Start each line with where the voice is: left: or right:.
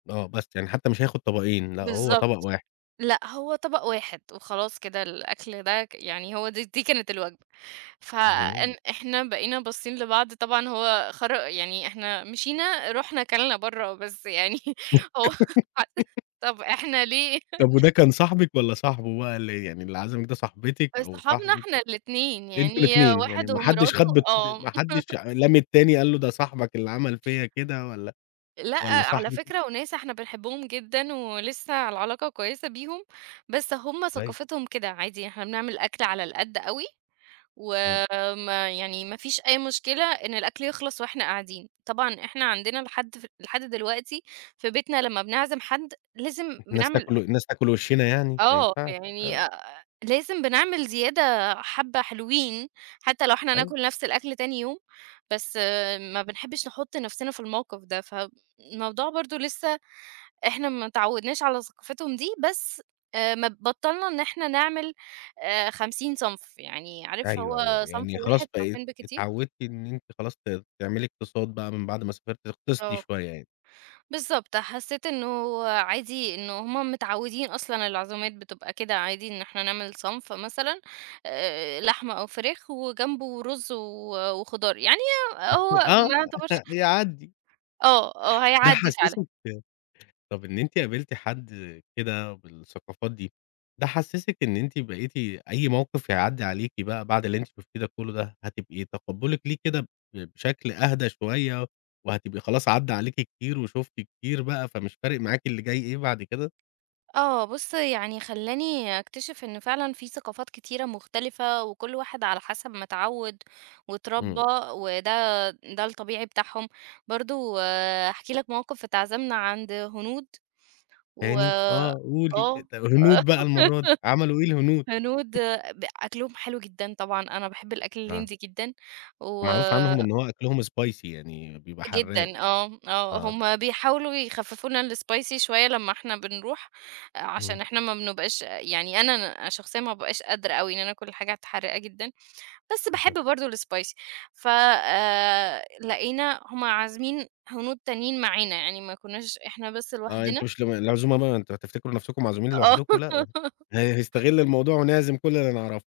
left: آه بس، يعني حتى مش هياخد طبقين لأ هو طبق
right: بالضبط،
left: واحد.
right: لأ هو طبق واحد وخلاص كده الأكل ده يعني هو د دي كانت الوجبة، ف إن
left: اهم.
right: إحنا بقينا باصين لبعض طبعًا هو خر يعني إحنا مشينا رُحنا أكلنا بره بس يعني هو خر طب إحنا ليه؟
left: طب وده كان صاحبك والّا صاحبه بقي اللي يعني اللي عزمك ده صاحبتك أو
right: صحابنا
left: صاحبك؟
right: إحنا الاتنين،
left: أنتم
right: يعني
left: الاتنين يعني
right: واحد
left: ما حدش
right: ومراته
left: خد [unintelligible]
right: آه
left: ما حدش لام التاني قال له ده صاحبك اللي عمل فيا كده والّا
right: لأ
left: والّا
right: على
left: صاحبِك
right: فكرة وناس إحنا بنحبهم جدًا ولسه العلاقة كويسة بيهم، بس هُم
left: كويس.
right: ثقافتهم كده، عادي إحنا بنعمل أكل على القد أوي،
left: امم.
right: وما يعني ما فيش أي مشكلة إن الأكل يخلص وإحنا قاعدين. طبعًا إحنا عندنا لحد ف لحد دلوقتي في بيتنا لما بنعزم حد لازم
left: الناس
right: بنعمل
left: تأكل الناس تأكل وشنا يعني؟! ما
right: آه
left: ينفعش
right: يعني
left: آه.
right: أ أ لازم بنعمل زيادة حبة حلوين، حتى لو إحنا
left: أيوه.
right: هناكل نفس الأكل تاني يوم، بس ما بنحبش نحط نفسنا في الموقف ده، فالموضوع برضو لسه إحنا متعودناش على ثقافتهم دي، بس مب بطَّلنا إن إحنا نعمل 50 صنف يعني عارف
left: أيوه، أيوه،
right: هو صنف
left: يعني خلاص
right: واحد
left: بقيتِ
right: صنفين بالكتير
left: اتعودتِ إن أنتِ خلاص ت تعملي اقتصاد بقى من بعد ما سافرتِ تقتصدي
right: آه.
left: شوية يعني.
right: بالضبط، حسيت إن هو عادي إن هُم متعودين أصلًا العزومات بتبقى كده عادي، إن إحنا نعمل صنف مثلًا، لحمة أو فراخ وجنبه رز و وخضار، يعني هي هو
left: آه
right: ما يعتبرش
left: يعدي.
right: آه، آه
left: ده
right: هيعدي فعلًا.
left: حسسِك طب إن أنتِ قابلتِ حد كده بالثقافات دي، ده حسسِك إن أنتِ بقيتِ أي موقف يعدي عليكِ بقى بعد اللي أنتِ شُفتيه ده كله دهظن هتبقي تقبلك ليه كده ب بشكل أهدى شوية وهتبقى خلاص عدى عليكِ كتير وشفتِ كتير بقى فمش فارق معاكِ اللي جاي إيه بعد كده؟
right: آه بُص يعني خلاني أكتشف إن فعلًا في ثقافات كثيرة مختلفة وكل واحد على حسب ما اتعود واتربى،
left: امم.
right: وده ده الطبيعي بتاعهم. برضه أحكي لك موقف اتعزمنا عند هنود و
left: تاني! آه قولي
right: آه
left: طب الهنود بقى المرة دي عملوا إيه الهنود؟
right: هنود ب أكلهم حلو جدًا طبعًا، أنا باحب الأكل
left: آه.
right: الهندي جدًا و
left: معروف عنهم إن هو أكلهم Spicy يعني بيبقى حراق.
right: جدًا، آه، آه،
left: آه.
right: هُم بيحاولوا يخففوا لنا الSpicy شوية لما إحنا بنروح؛ عشان
left: آه.
right: إحنا ما بنبقاش يعني أنا شخصيًا ما بأبقاش قادرة أوي، بعني أنا آكل حاجات حراقة جدًا، بس باحب
left: أها.
right: برضو الSpicy ف لقينا هُم عازمين هنود تانيين معانا، يعني ما كناش إحنا بس
left: آه
right: لوحدنا.
left: أنتم مش ال العزومة ما أنتم هتفتكروا نفسكم معزومين
right: آه
left: لوحدكم؟ لأ ه هنستغل الموضوع ونعزم كل اللي نعرفه.